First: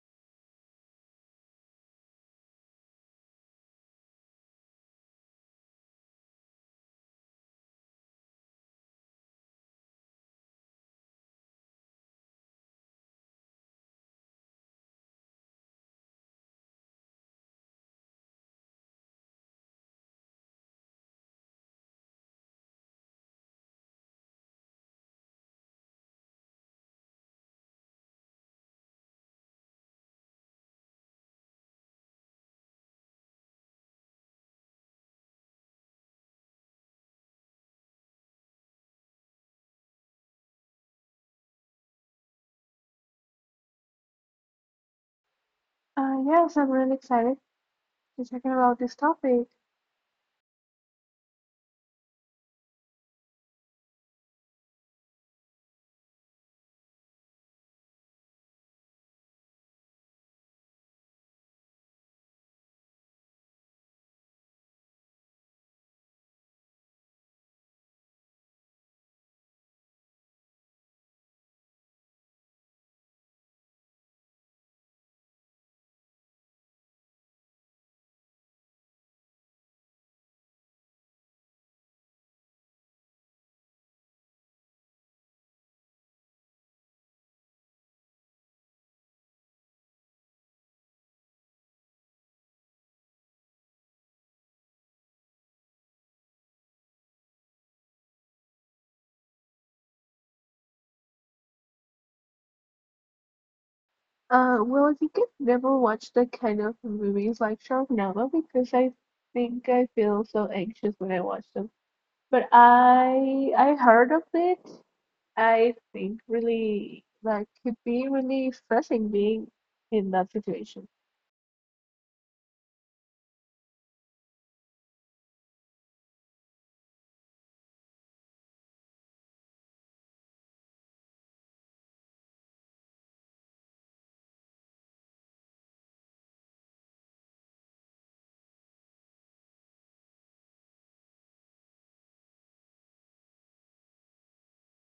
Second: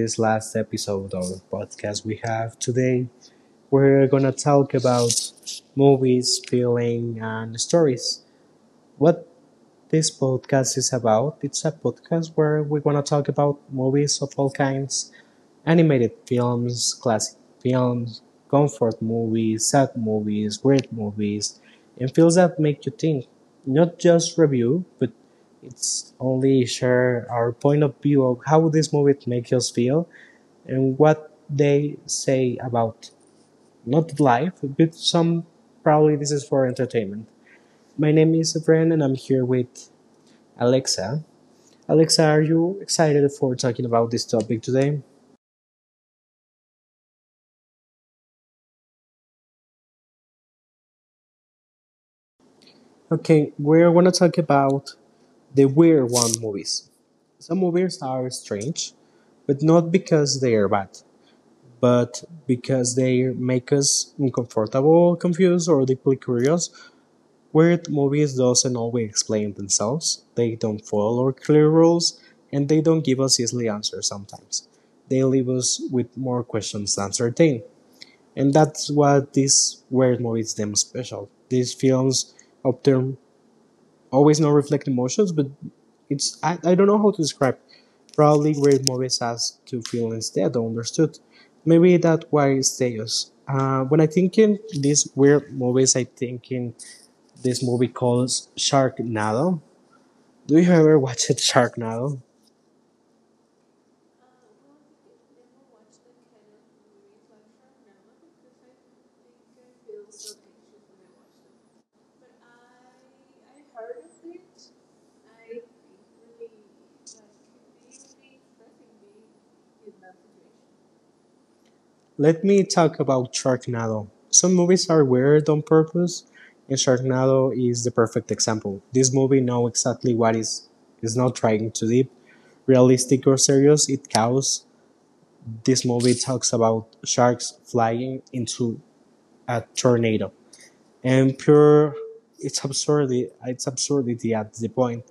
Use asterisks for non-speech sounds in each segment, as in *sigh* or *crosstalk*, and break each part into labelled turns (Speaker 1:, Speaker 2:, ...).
Speaker 1: this last episode of the podcast we have today. We're gonna talk about movies, feeling, and stories. What this podcast is about? It's a podcast where we're gonna talk about movies of all kinds. Animated films, classic films, comfort movies, sad movies, great movies, and films that make you think. Not just review, but it's only share our point of view of how this movie makes us feel and what they say about not life, but some probably this is for entertainment. My name is Efren and I'm here with Alexa. Alexa, are you excited for talking about this topic today?
Speaker 2: Yes, I'm really excited to talking about this topic.
Speaker 1: Okay, we're gonna talk about they were one movies. Some movies are strange, but not because they are bad, but because they make us uncomfortable, confused, or deeply curious. Weird movies doesn't always explain themselves. They don't follow clear rules, and they don't give us easily answers sometimes. They leave us with more questions than certain. And that's what these weird movies them special. These films often always not reflect emotions, but it's I don't know how to describe. Probably where movies has to feel instead or understood. Maybe that's why it stays. When I think in these weird movies, I think in this movie called Sharknado. Do you ever watch it, Sharknado?
Speaker 2: Well, I think I've never watched that kind of movies like Sharknado because I think I feel so anxious when I watch them. But I heard of it. I think really that could be really stressing being in that situation.
Speaker 1: Let me talk about Sharknado. Some movies are weird on purpose, and Sharknado is the perfect example. This movie know exactly what is not trying to be realistic or serious. It cows. This movie talks about sharks flying into a tornado, and pure its absurdity at the point.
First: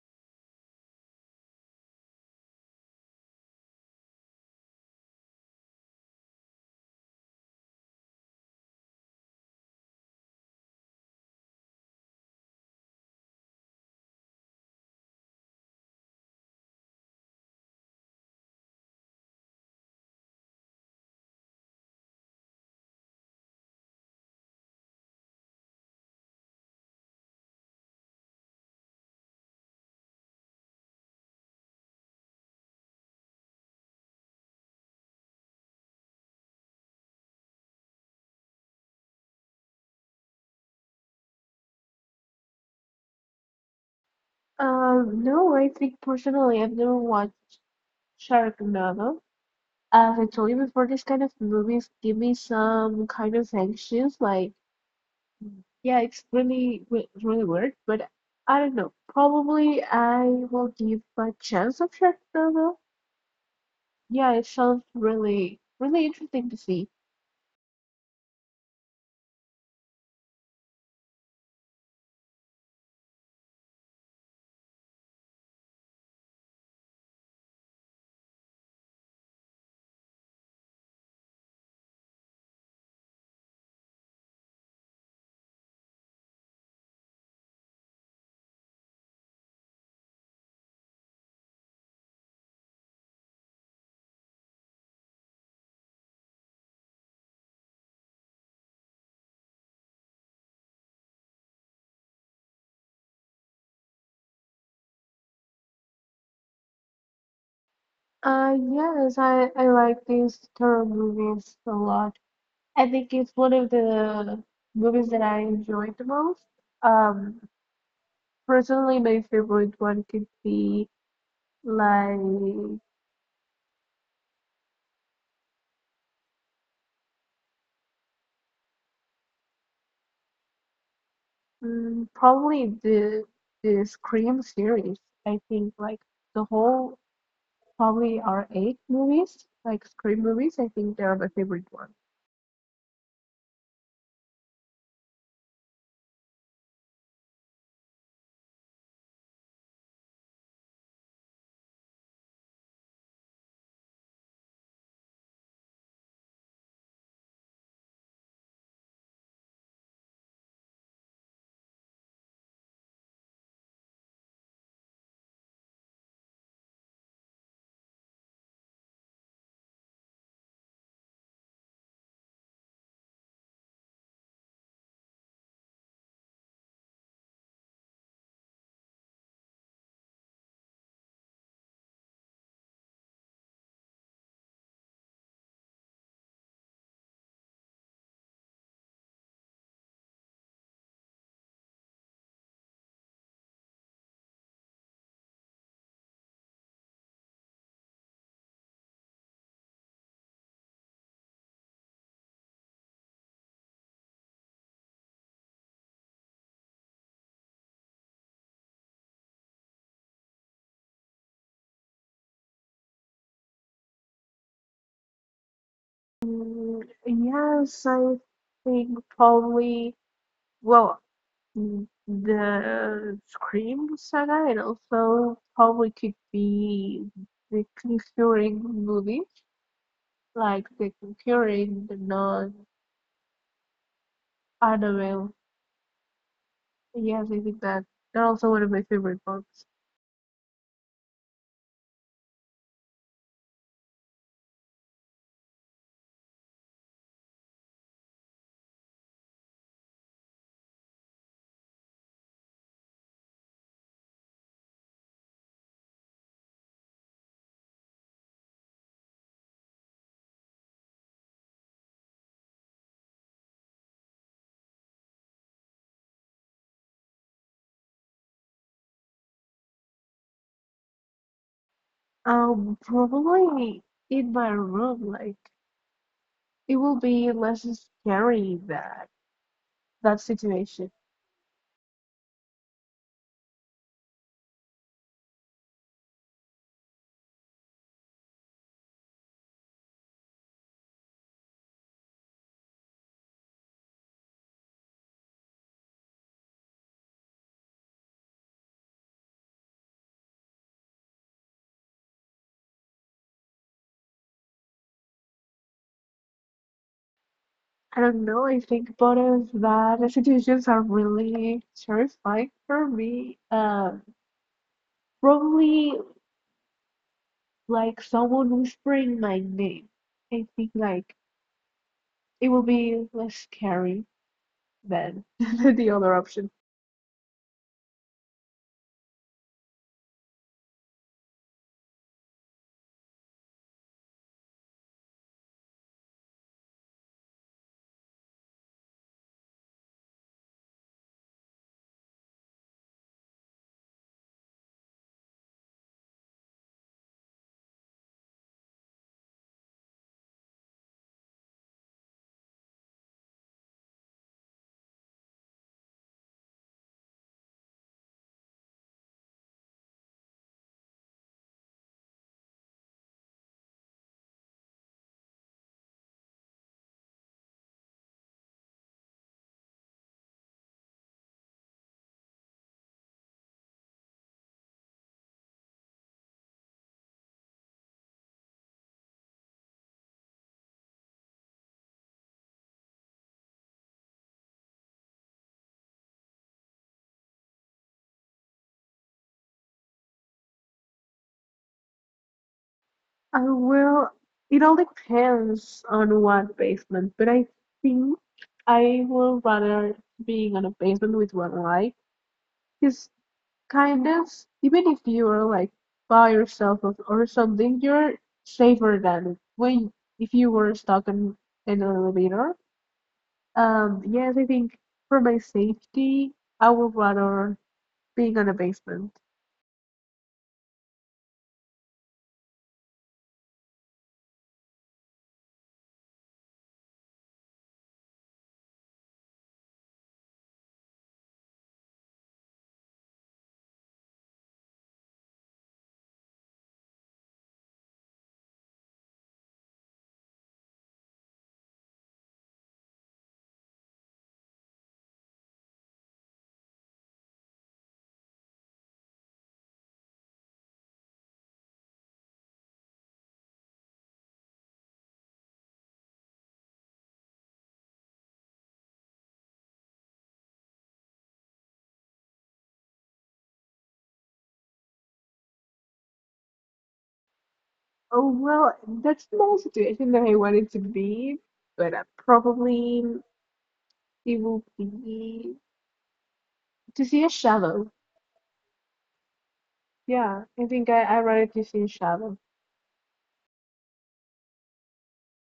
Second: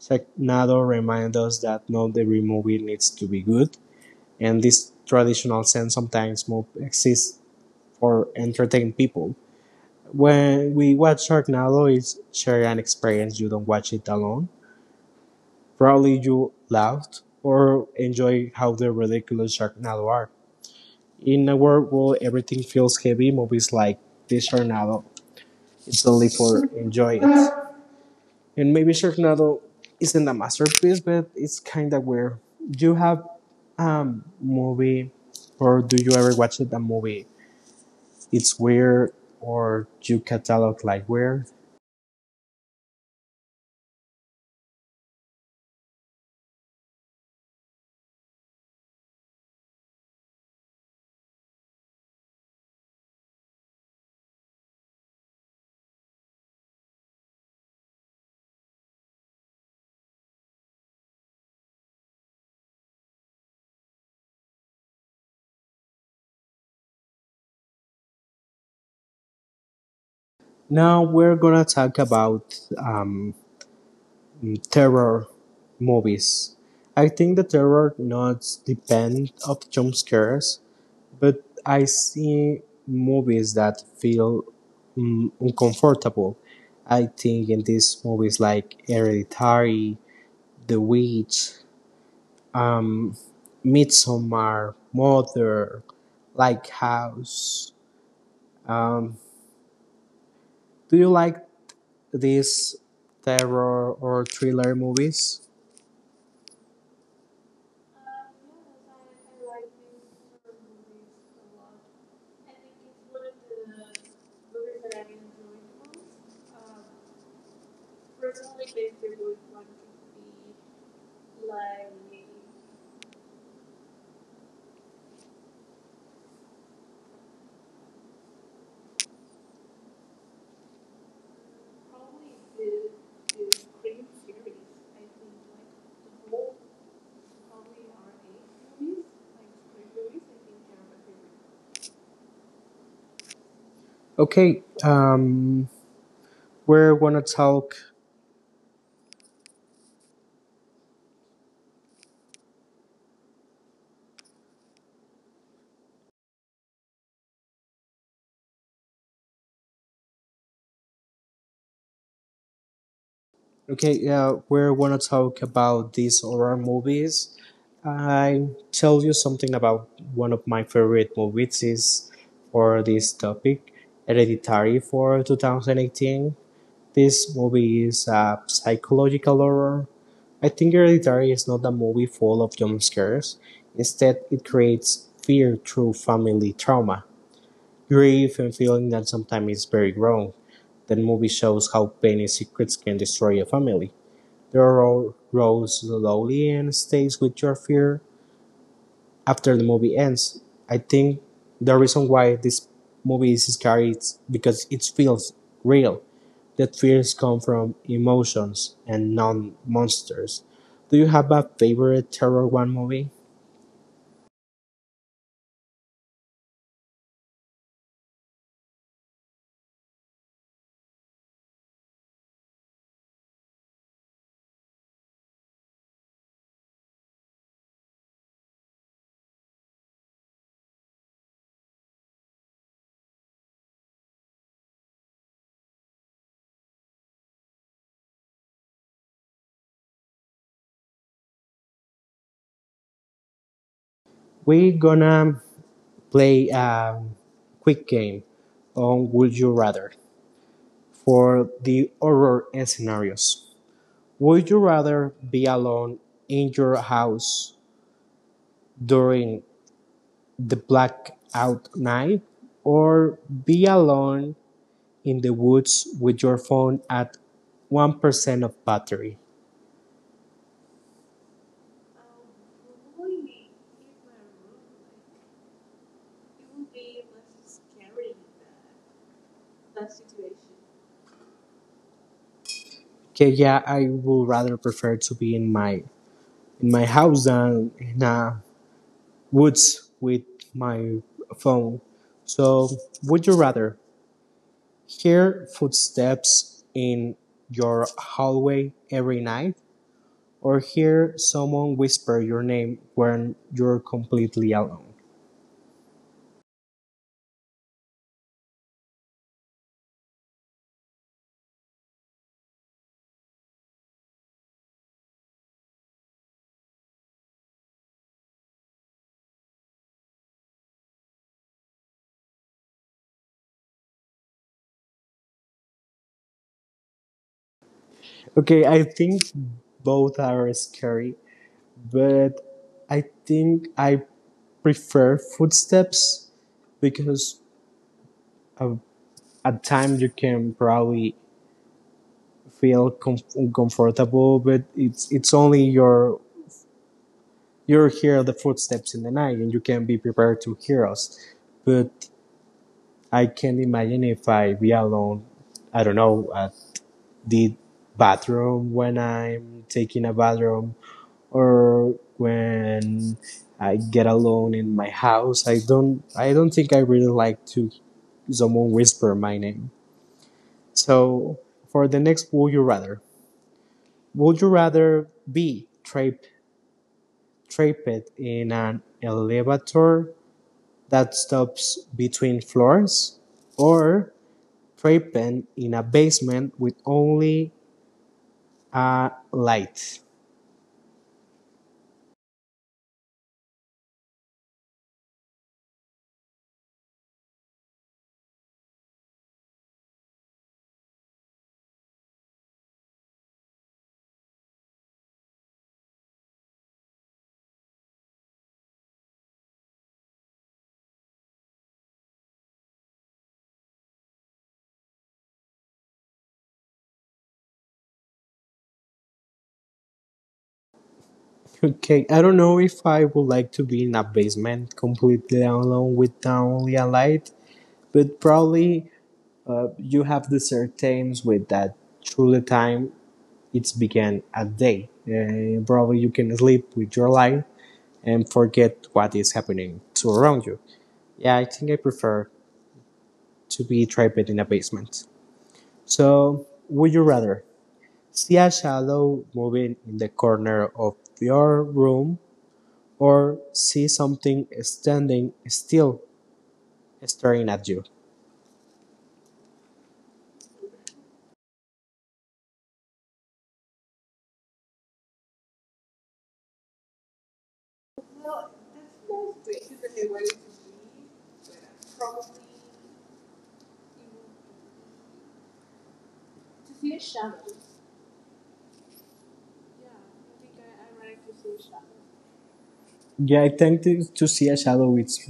Speaker 1: Sharknado reminds us that not every movie needs to be good, and this traditional sense sometimes exists for entertain people. When we watch Sharknado, it's share an experience. You don't watch it alone. Probably you laughed or enjoy how the ridiculous Sharknado are. In a world where everything feels heavy, movies like this Tornado, it's only for enjoy it. And maybe Sharknado isn't a masterpiece, but it's kind of weird. Do you have a movie, or do you ever watch it, a movie? It's weird, or do you catalog like weird.
Speaker 2: No, I think personally I've never watched Sharknado. As I told you before, these kind of movies give me some kind of anxious like. Yeah, it's really, really weird, but I don't know. Probably I will give a chance of Sharknado. Yeah, it sounds really, really interesting to see.
Speaker 1: Now we're gonna talk about terror movies. I think the terror not depend of jump scares, but I see movies that feel uncomfortable. I think in these movies like Hereditary, The Witch, um, Midsommar, Mother, like House. Um, do you like these terror or thriller movies?
Speaker 2: Yes, I like these horror movies a lot. I think it's one of the movies that I enjoy the most. Um, Personally, my favorite one could be like probably the Scream series. I think like the whole probably are eight movies, like Scream movies. I think they're my favorite one.
Speaker 1: Okay, um, we're gonna talk. Okay, yeah, we're gonna talk about these horror movies. I tell you something about one of my favorite movies is for this topic, Hereditary for 2018. This movie is a psychological horror. I think Hereditary is not a movie full of jump scares. Instead, it creates fear through family trauma, grief, and feeling that sometimes is very wrong. The movie shows how pain and secrets can destroy a family. The road rolls slowly and stays with your fear after the movie ends. I think the reason why this movie is scary is because it feels real. That fears come from emotions and non monsters. Do you have a favorite Terror One movie?
Speaker 2: Mm, yes, I think probably, well, the Scream saga and also probably could be the Conjuring movies like The Conjuring, The Nun, Annabelle. Yes, I think that they're also one of my favorite books.
Speaker 1: We're gonna play a quick game on Would You Rather for the horror scenarios. Would you rather be alone in your house during the blackout night or be alone in the woods with your phone at 1% of battery?
Speaker 2: Probably in my room, like it will be less scary than that situation.
Speaker 1: Okay, yeah, I would rather prefer to be in my house than in a woods with my phone. So, would you rather hear footsteps in your hallway every night or hear someone whisper your name when you're completely alone?
Speaker 2: I don't know, I think both of that the situations are really terrifying for me. Probably like someone whispering my name. I think like it will be less scary than *laughs* the other option.
Speaker 1: Okay, I think both are scary, but I think I prefer footsteps because uh, at time you can probably feel com- uncomfortable, but it's only your you hear the footsteps in the night and you can be prepared to hear us. But I can't imagine if I be alone. I don't know at the bathroom when I'm taking a bathroom or when I get alone in my house. I don't think I really like to someone whisper my name. So for the next would you rather? Would you rather be trapped in an elevator that stops between floors or trapped in a basement with only a light?
Speaker 2: I will, it all depends on what basement, but I think I will rather being on a basement with one eye. Because kind of even if you're like by yourself or something you're safer than when if you were stuck in an elevator. Yes, I think for my safety I would rather being in a basement.
Speaker 1: Okay, I don't know if I would like to be in a basement completely alone with only a light, but probably you have the certains with that through the time it's began at day. Probably you can sleep with your light and forget what is happening to around you. Yeah, I think I prefer to be trapped in a basement. So, would you rather see a shadow moving in the corner of your room or see something standing still staring at you?
Speaker 2: Oh well, that's not a situation that I wanted to be, but probably it will be to see a shadow. Yeah, I think I rather to see a shadow.
Speaker 1: Yeah, I think to see a shadow it's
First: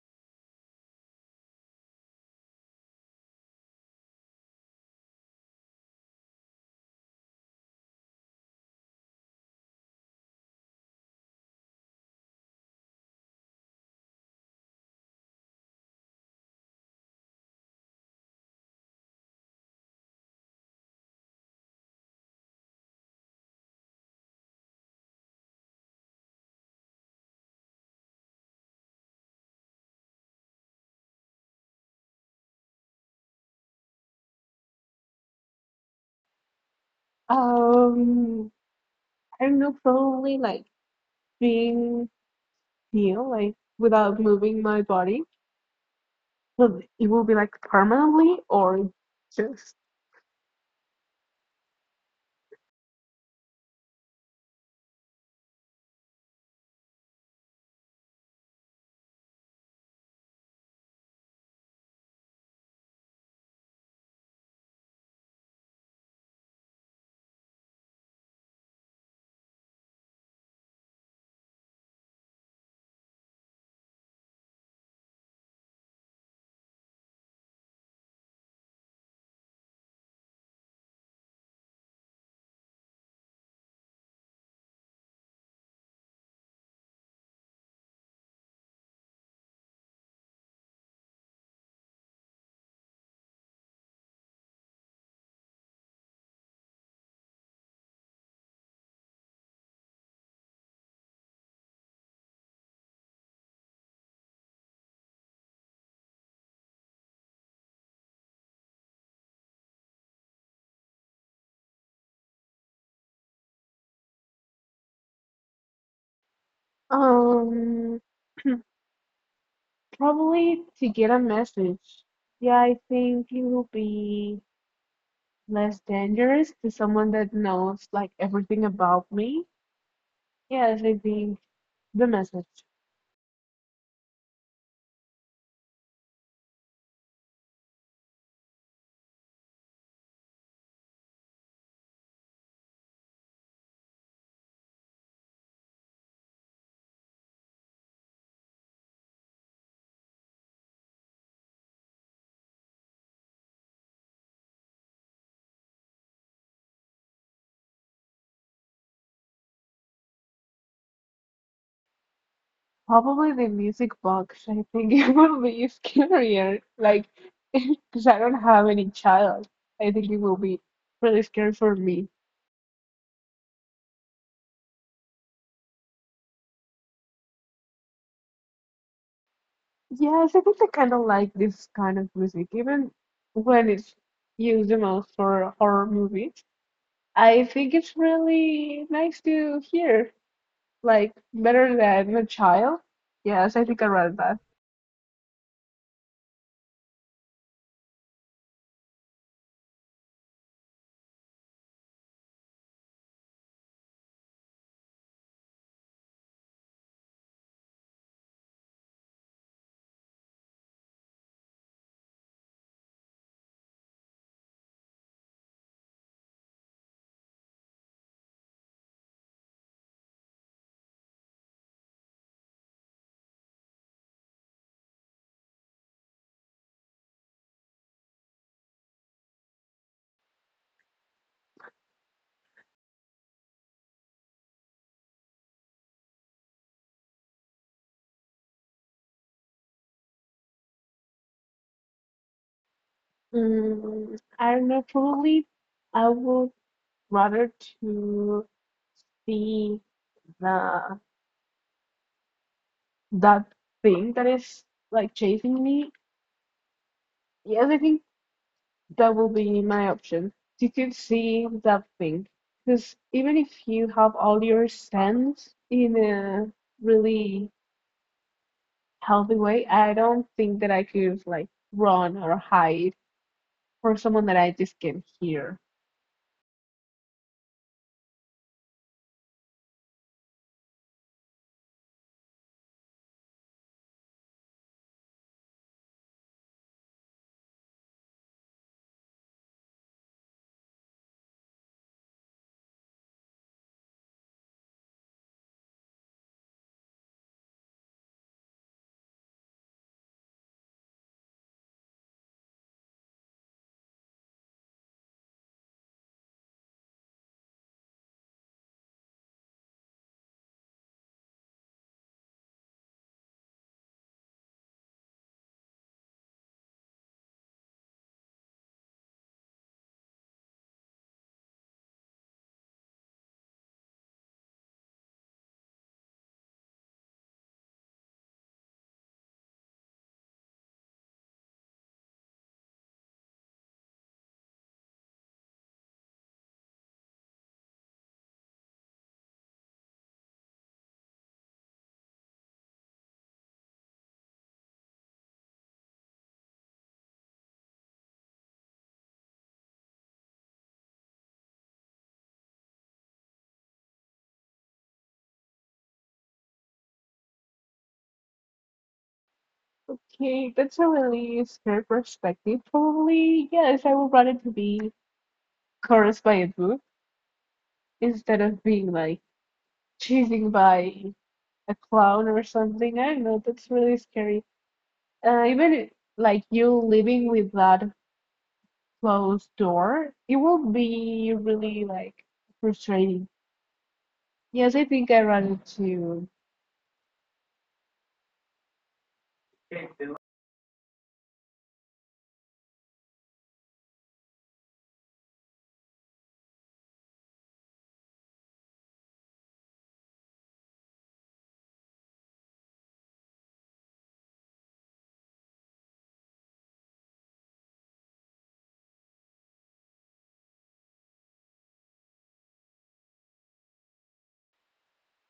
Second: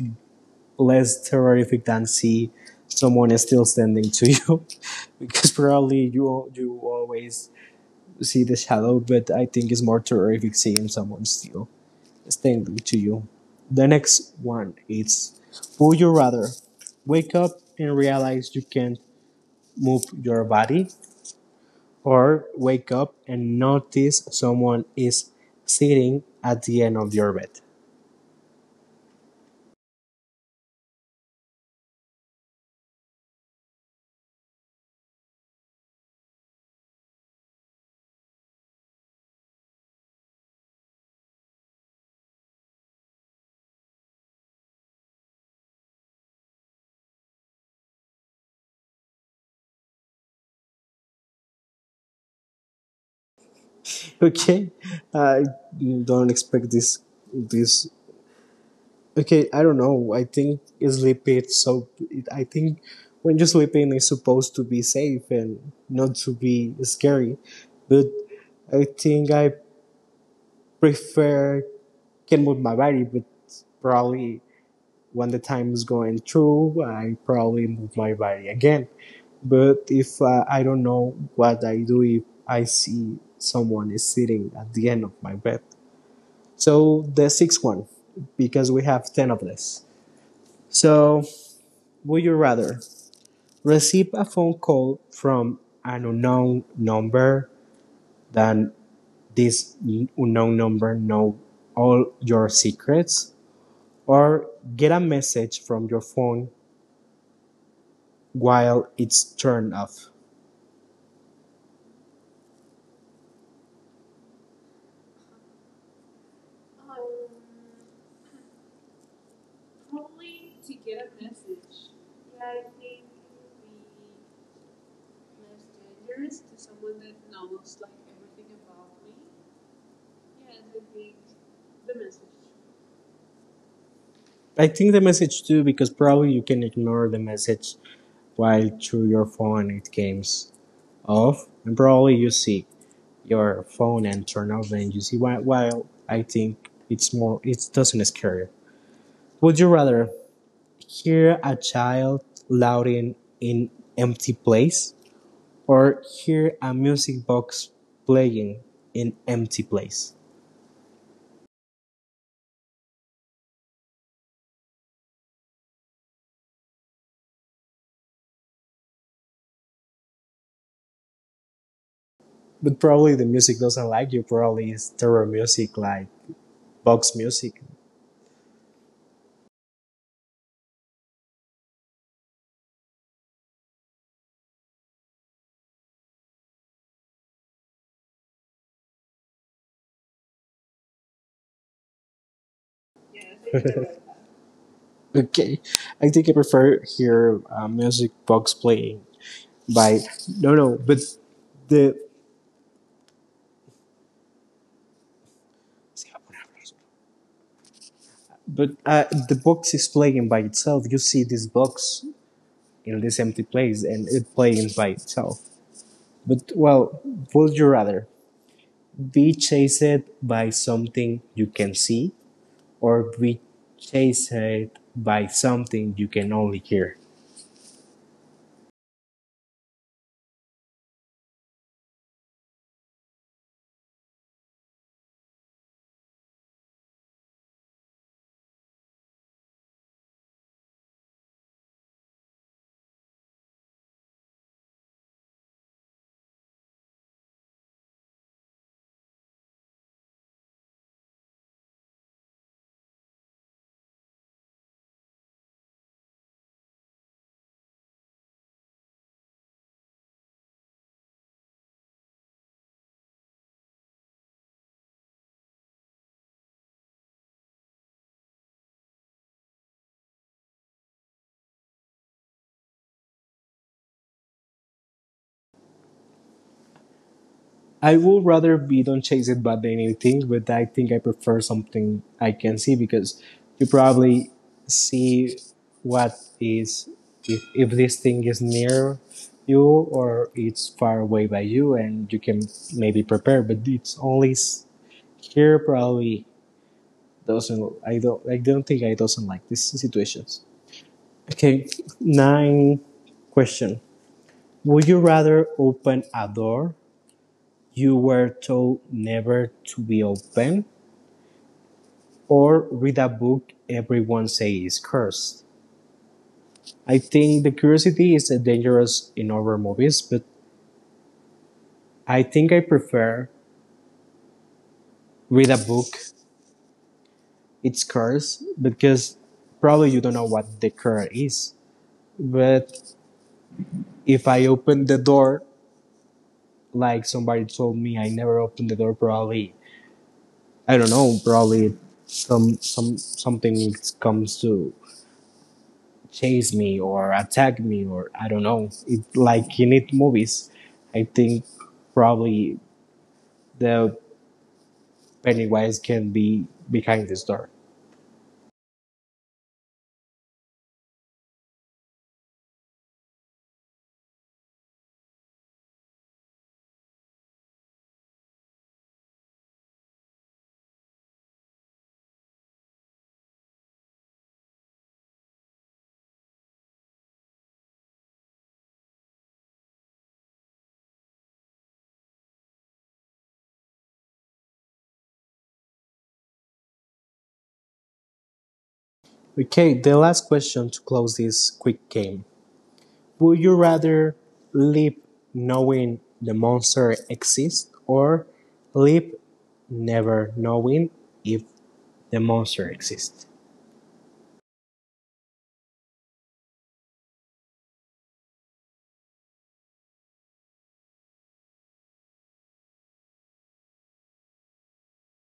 Speaker 1: less terrific than see someone is still standing to you *laughs* because probably you you always see the shadow, but I think it's more terrific seeing someone still standing to you. The next one is, would you rather wake up and realize you can't move your body, or wake up and notice someone is sitting at the end of your bed? *laughs*
Speaker 2: um I don't know, probably like being heal, like without moving my body? Will it will be like permanently or just...
Speaker 1: Okay, I don't expect this. This okay. I don't know. I think sleep is so. It, I think when you're sleeping, it's supposed to be safe and not to be scary. But I think I prefer can move my body, but probably when the time is going through, I probably move my body again. But if I don't know what I do if I see someone is sitting at the end of my bed. So the sixth one, because we have 10 of this. So would you rather receive a phone call from an unknown number than this unknown number know all your secrets, or get a message from your phone while it's turned off?
Speaker 2: um probably to get a message. Yeah, I think it will be less dangerous to someone that knows like everything about me. Yes, I think the message.
Speaker 1: I think the message too, because probably you can ignore the message while through your phone it comes off and probably you see your phone and turn off and you see while I think it's more it doesn't scare you. Would you rather hear a child shouting in empty place or hear a music box playing in empty place?
Speaker 2: Probably the music box. I think *laughs* it will be scarier. Like, *laughs* because I don't have any child. I think it will be really scary for me.
Speaker 1: But probably the music doesn't like you, probably it's terror music like box music.
Speaker 2: Yes, I think I kind of like this kind of music, even when it's used the most for horror movies. I think it's really nice to hear, like better than a child. Yes, I think I rather that.
Speaker 1: Okay. I think I prefer hear a music box playing by no no but the but the box is playing by itself, you see this box in this empty place and it playing by itself. But well, would you rather be chased by something you can see, or be chased by something you can only hear?
Speaker 2: Mm, I don't know, probably I would rather to be the that thing that is like chasing me. Yes, I think that will be my option. You could see that thing. Because even if you have all your sense in a really healthy way, I don't think that I could like run or hide for someone that I just can't hear.
Speaker 1: I would rather be Don't Chase It Bad than anything, but I think I prefer something I can see because you probably see what is, if this thing is near you or it's far away by you, and you can maybe prepare, but it's only s- here probably doesn't, I don't think I doesn't like these situations. Okay, nine question. Would you rather open a door you were told never to be open or read a book everyone says is cursed? I think the curiosity is dangerous in horror movies, but I think I prefer read a book. It's cursed because probably you don't know what the curse is. But if I open the door, like somebody told me, I never opened the door. Probably I don't know. Probably some something comes to chase me or attack me or I don't know. It's like in it movies, I think probably the Pennywise can be behind this door.
Speaker 2: Okay, that's a really scary perspective. Probably, yes, I would rather to be cursed by a book instead of being like chasing by a clown or something. I don't know, that's really scary. Even like you living with that closed door, it will be really like frustrating. Yes, I think I run into.
Speaker 1: Okay, the last question to close this quick game. Would you rather live knowing the monster exists or live never knowing if the monster exists?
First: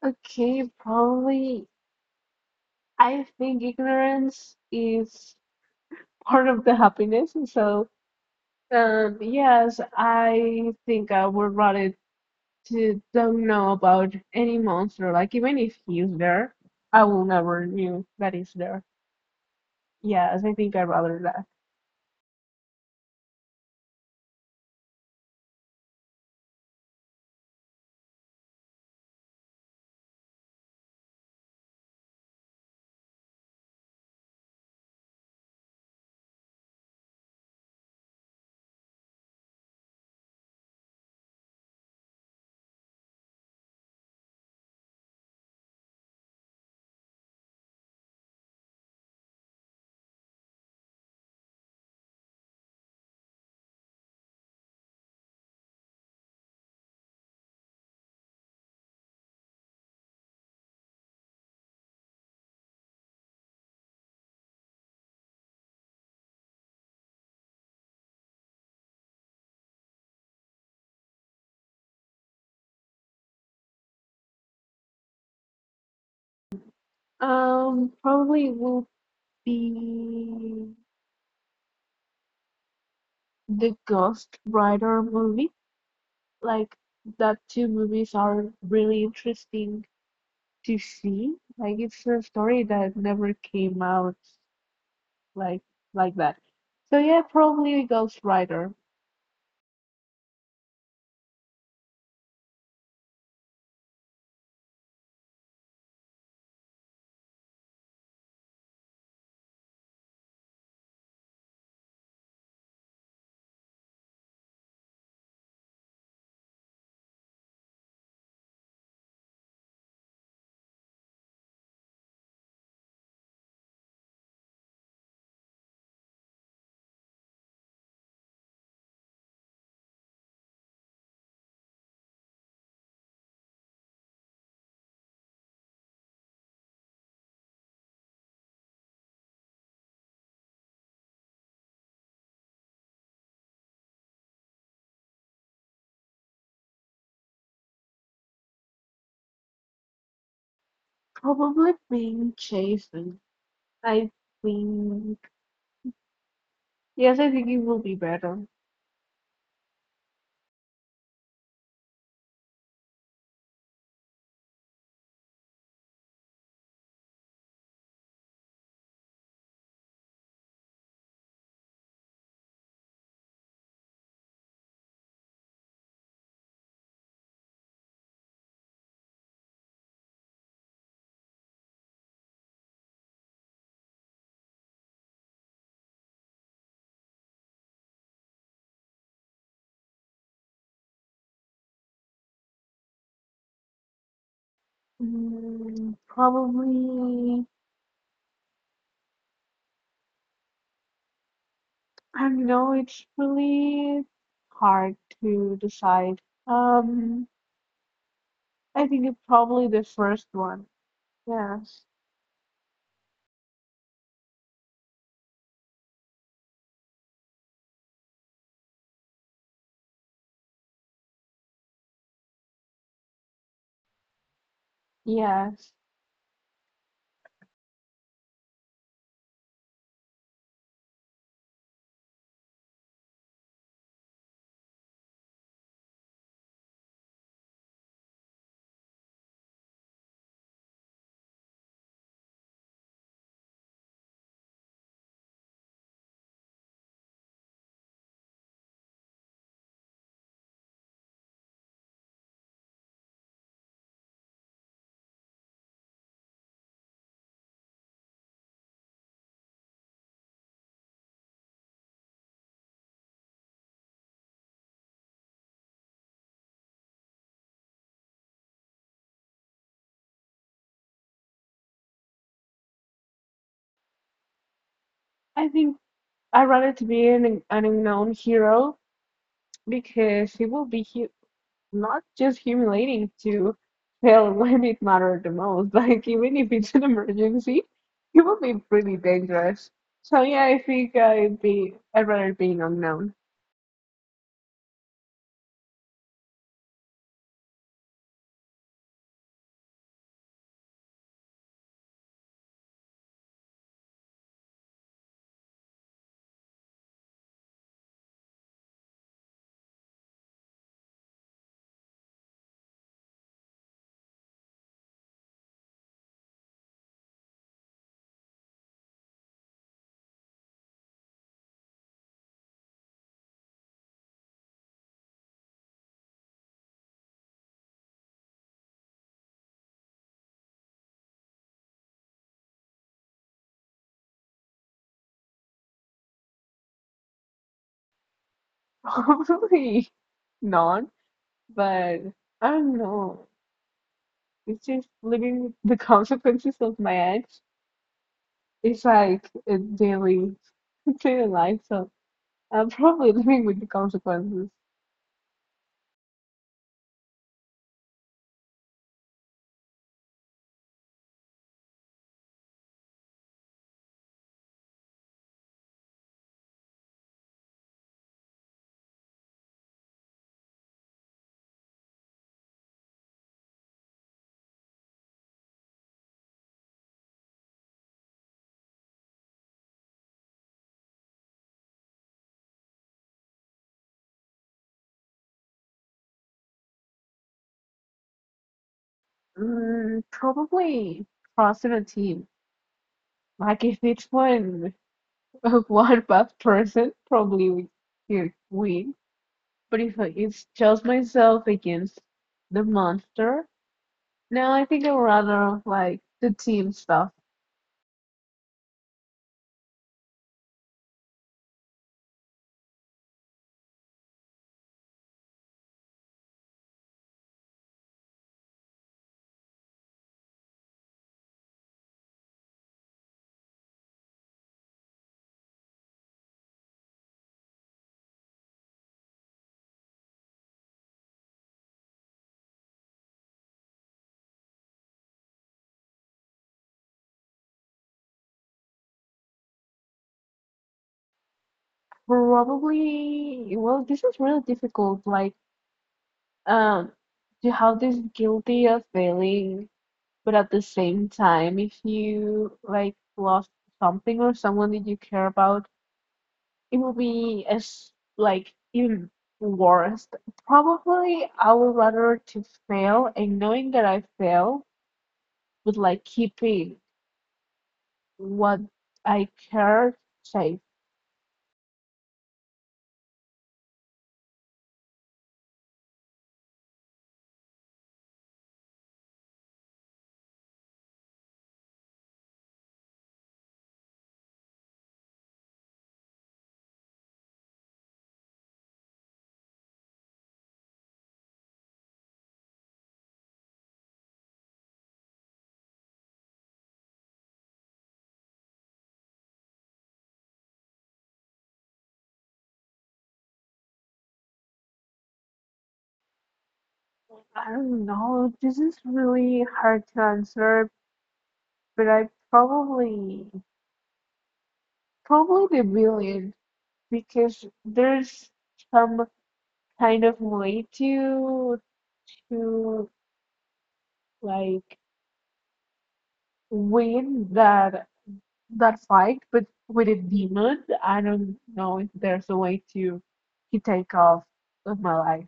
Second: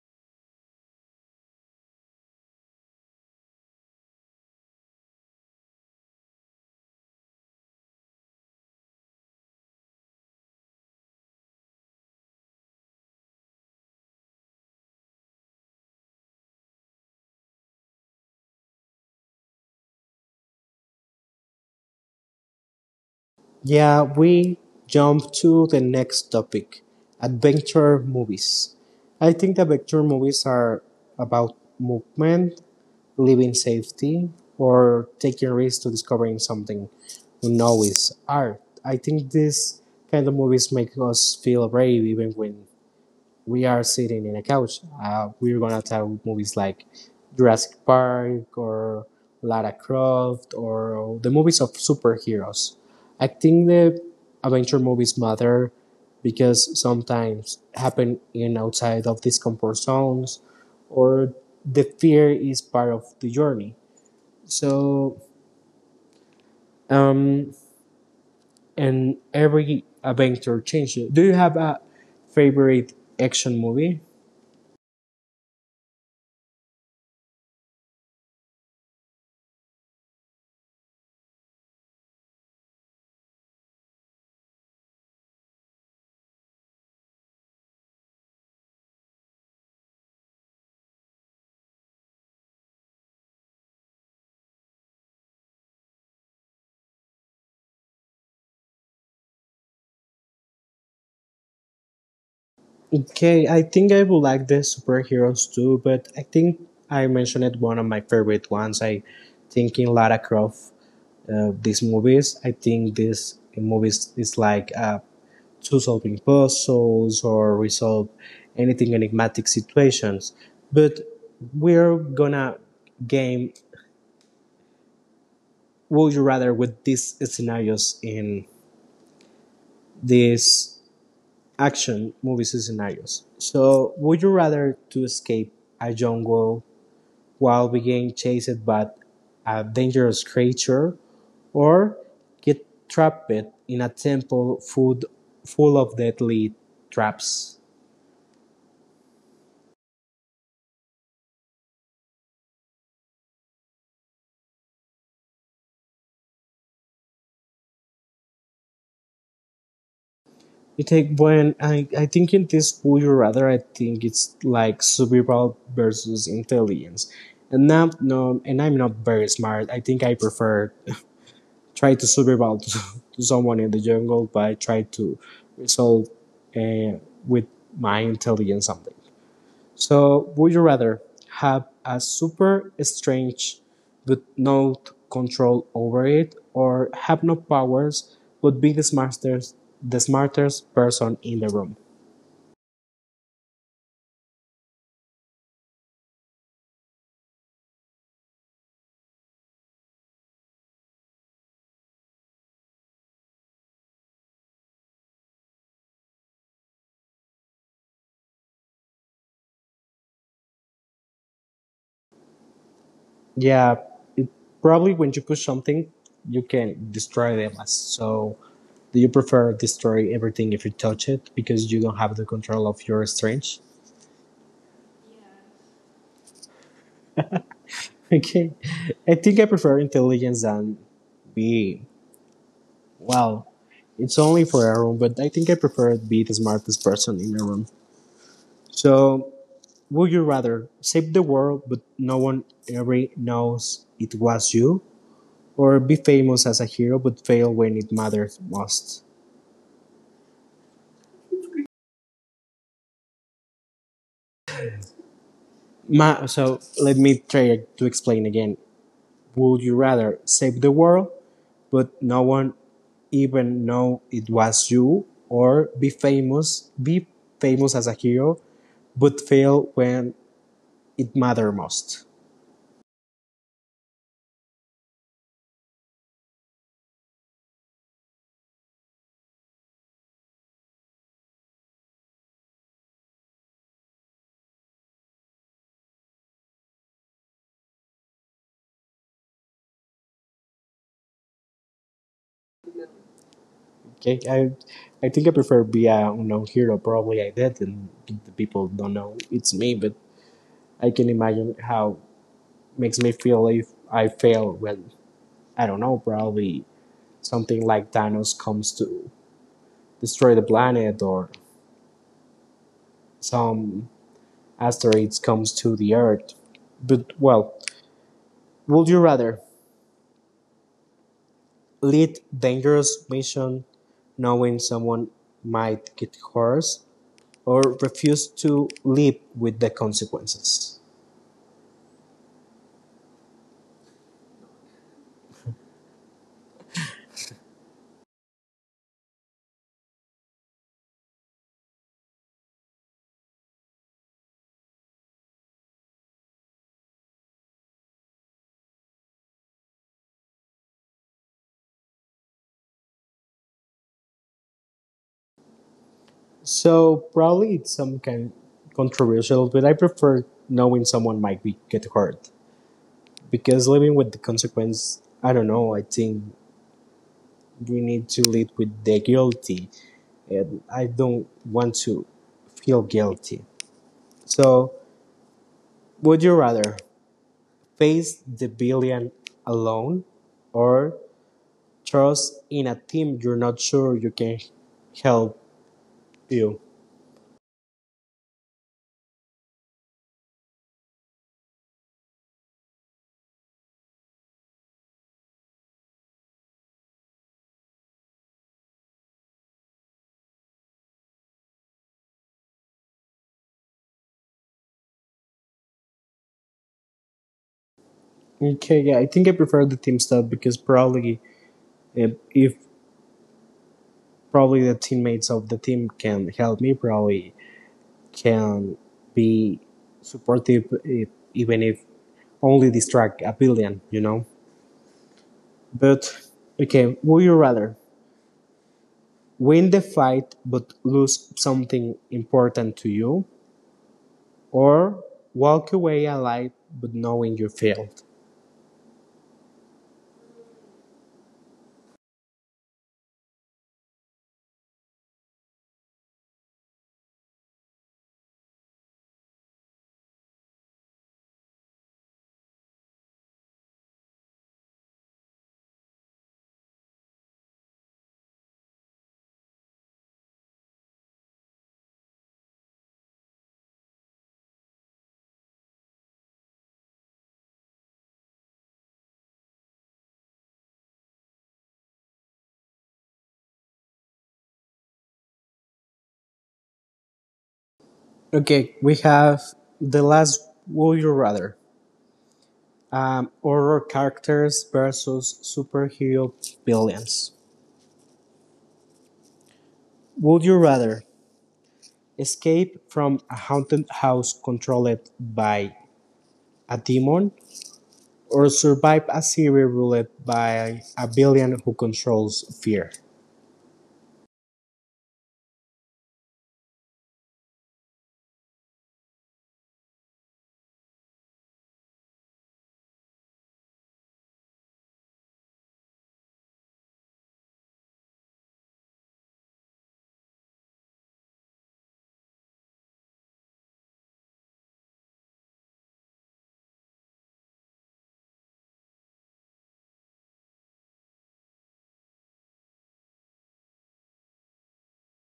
Speaker 2: Okay, probably. I think ignorance is part of the happiness. And So, yes, I think I would rather to don't know about any monster. Like even if he's there, I will never knew that he's there. Yes, I think I'd rather that.
Speaker 1: Yeah, we jump to the next topic adventure movies. I think adventure movies are about movement, living safety, or taking risks to discovering something we know is art. I think these kind of movies make us feel brave even when we are sitting in a couch. We're gonna talk movies like Jurassic Park or Lara Croft or the movies of superheroes. I think the adventure movies matter because sometimes happen in outside of these comfort zones or the fear is part of the journey. So um and every adventure changes. Do you have a favorite action movie?
Speaker 2: Probably will the the Ghost Rider movie. Like that two movies are really interesting to see. Like it's a story that never came out like like that. So yeah, probably Ghost Rider.
Speaker 1: Okay, I think I would like the superheroes too, but I think I mentioned one of my favorite ones. I think in Lara Croft, these movies, I think this movies is like to solving puzzles or resolve anything enigmatic situations. But we're gonna game would you rather with these scenarios in these action movies scenarios. So would you rather to escape a jungle while being chased by a dangerous creature, or get trapped in a temple food full of deadly traps.
Speaker 2: Probably being Jason. I think yes, I think it will be better.
Speaker 1: You take when I think in this Puyo rather I think it's like survival versus intelligence. And I'm no and I'm not very smart. I think I prefer *laughs* try to to someone in the jungle but I try to resolve uh, with my intelligence something. So, would you rather have a super strange but no control over it, or have no powers but be the smartest person in the room?
Speaker 2: Mm, probably I don't know, it's really hard to decide. Um I think it's probably the first one. Yes.
Speaker 1: Yeah, probably when you push something, you can destroy them. So, do you prefer destroy everything if you touch it because you don't have the control of your strength? *laughs*
Speaker 2: Yes.
Speaker 1: Okay, I think I prefer intelligence than be Well, it's only for a room, but I think I prefer to be the smartest person in the room. So, would you rather save the world but no one ever knows it was you, or be famous as a hero but fail when it matters most? So, let me try to explain again. Would you rather save the world but no one even know it was you, or be famous as a hero but fail when it matters most?
Speaker 2: I think I'd rather to be an unknown hero because he will be hu not just humiliating to fail when it mattered the most. *laughs* Like even if it's an emergency, he will be pretty dangerous. So yeah, I think I'd rather be an unknown.
Speaker 1: Okay, I think I prefer be a unknown hero. Probably I did, and the people don't know it's me. But I can imagine how makes me feel if I fail. Well, I don't know, probably something like Thanos comes to destroy the planet, or some asteroids comes to the Earth. But well, would you rather lead dangerous mission, knowing someone might get hurt, or refuse to live with the consequences?
Speaker 2: *laughs* Probably not, but I don't know. It's just living with the *laughs* consequences of my actions. It's like a daily, daily life. So I'm probably *laughs* living with the consequences.
Speaker 1: So probably it's some kind controversial, but I prefer knowing someone might be get hurt because living with the consequence. I don't know. I think we need to live with the guilty, and I don't want to feel guilty. So would you rather face the billion alone, or trust in a team you're not sure you can help you?
Speaker 2: Mm, probably crossing a team. Like if it's one *laughs* one bad person, probably we you win. But if I- it's just myself against the monster, no, I think I'd rather like the team stuff.
Speaker 1: Okay, yeah, I think I prefer the team stuff because probably if probably the teammates of the team can help me probably can be supportive if, even if only distract a billion, but okay, would you rather win the fight but lose something important to you, or walk away alive but knowing you failed?
Speaker 2: Probably. Well, this is really difficult. Like um, you have this guilty of failing. But at the same time, if you like lost something or someone that you care about, it will be as like even worse. Probably I would rather to fail and knowing that I fail, but like keeping what I care safe.
Speaker 1: Okay, we have the last. Would you rather horror characters versus superhero villains? Would you rather escape from a haunted house controlled by a demon, or survive a series ruled by a villain who controls fear?
Speaker 2: I don't know. This is really hard to answer, but I probably the million because there's some kind of way to to like win that that fight, but with a demon I don't know if there's a way to take off with my life.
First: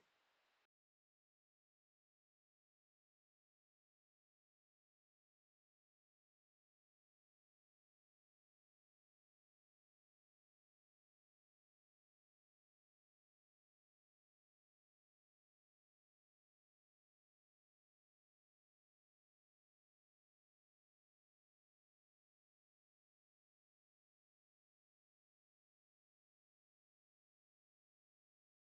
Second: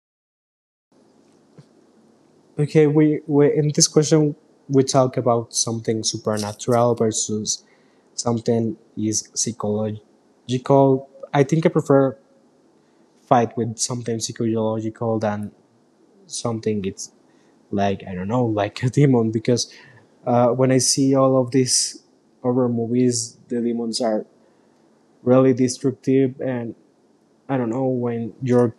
Speaker 1: Okay, we in this question we talk about something supernatural versus something is psychological. I think I prefer fight with something psychological than something it's like I don't know, *laughs* like a demon. Because when I see all of these horror movies, the demons are really destructive, and I don't know when you're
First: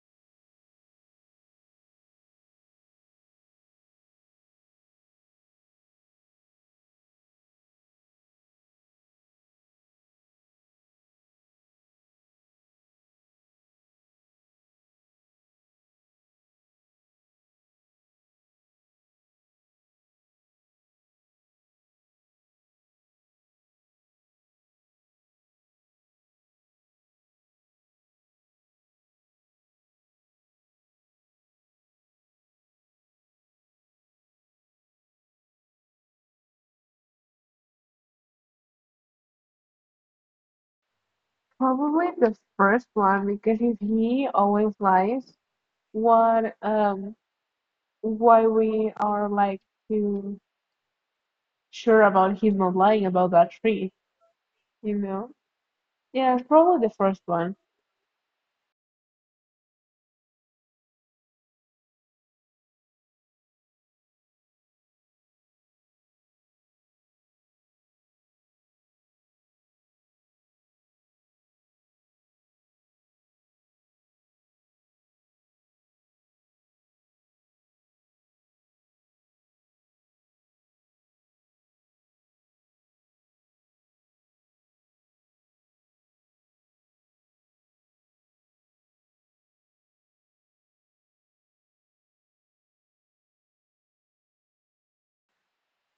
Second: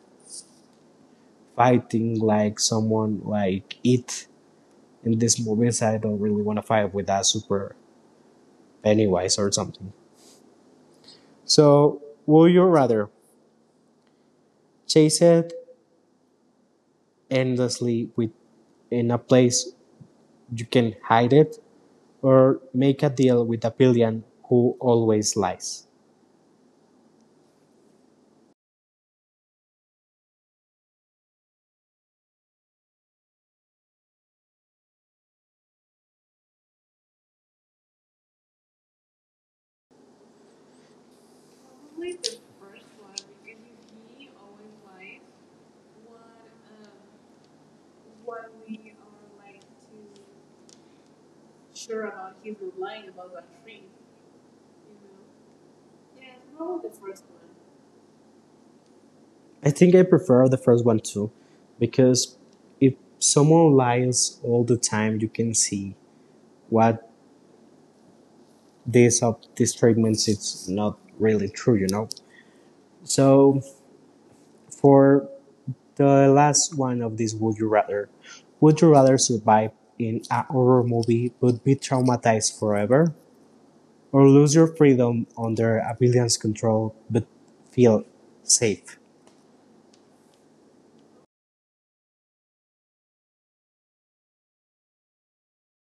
Speaker 1: fighting like someone like it in these movies. I don't really want to fight with that super Pennywise or something. So, would you rather chase it endlessly with in a place you can hide it, or make a deal with a villain who always lies?
Speaker 2: Probably the first one because if he always lies, what why we are like too sure about him not lying about that tree, you know? Yeah, it's probably the first one.
Speaker 1: I think I prefer the first one too, because if someone lies all the time, you can see what this of these treatments it's not really true, you know. So for the last one of these, would you rather? Would you rather survive in a horror movie but be traumatized forever, or lose your freedom under a villain's control but feel safe?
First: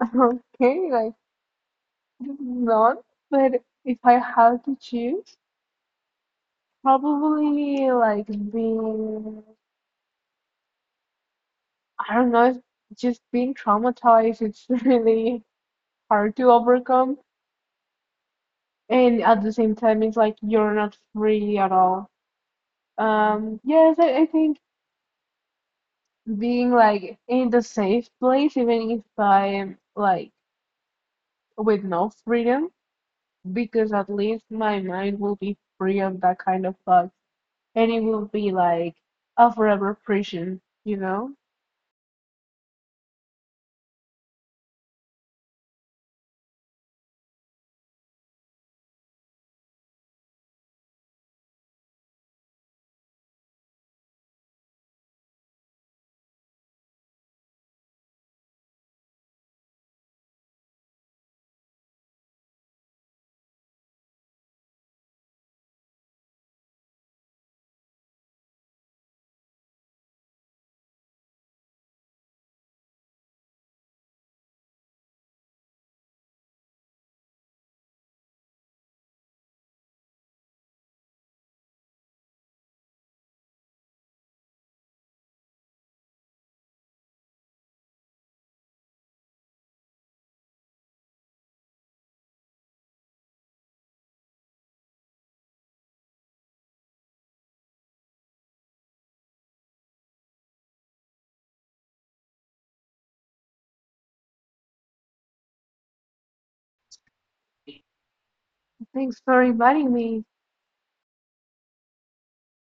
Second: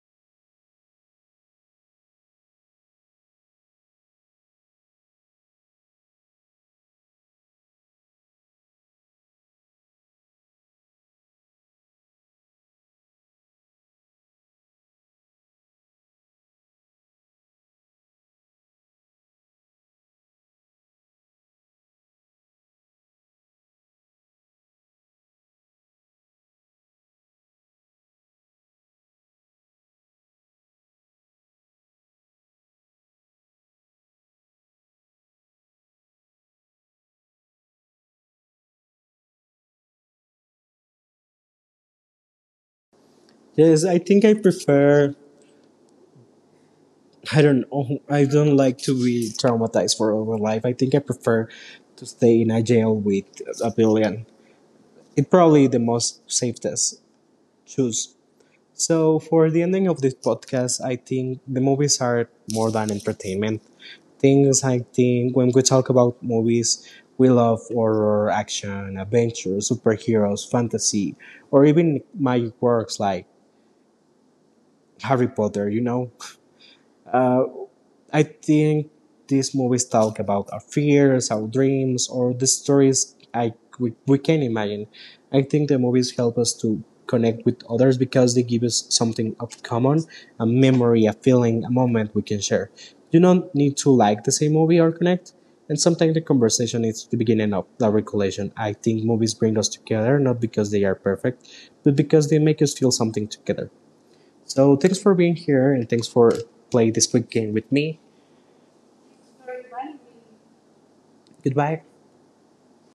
Speaker 2: *laughs* Okay, like, not, but if I had to choose, probably like being, I don't know, just being traumatized, it's *laughs* really hard to overcome. And at the same time, it's like you're not free at all. Yes, I think being like in the safe place, even if I'm like with no freedom, because at least my mind will be free of that kind of thought, and it will be like a forever prison, you know?
Speaker 1: Yes, I think I prefer, I don't know. I don't like to be traumatized for all my life. I think I prefer to stay in a jail with a billion. It's probably the most safest choose. So for the ending of this podcast, I think the movies are more than entertainment. Things I think when we talk about movies, we love horror, action, adventure, superheroes, fantasy, or even my works like Harry Potter, you know. Uh, I think these movies talk about our fears, our dreams, or the stories we can imagine. I think the movies help us to connect with others because they give us something of common, a memory, a feeling, a moment we can share. You don't need to like the same movie or connect. And sometimes the conversation is the beginning of the recollection. I think movies bring us together not because they are perfect, but because they make us feel something together. So thanks for being here and thanks for playing this quick game with me.
Speaker 2: Thanks for inviting me.
Speaker 1: Goodbye.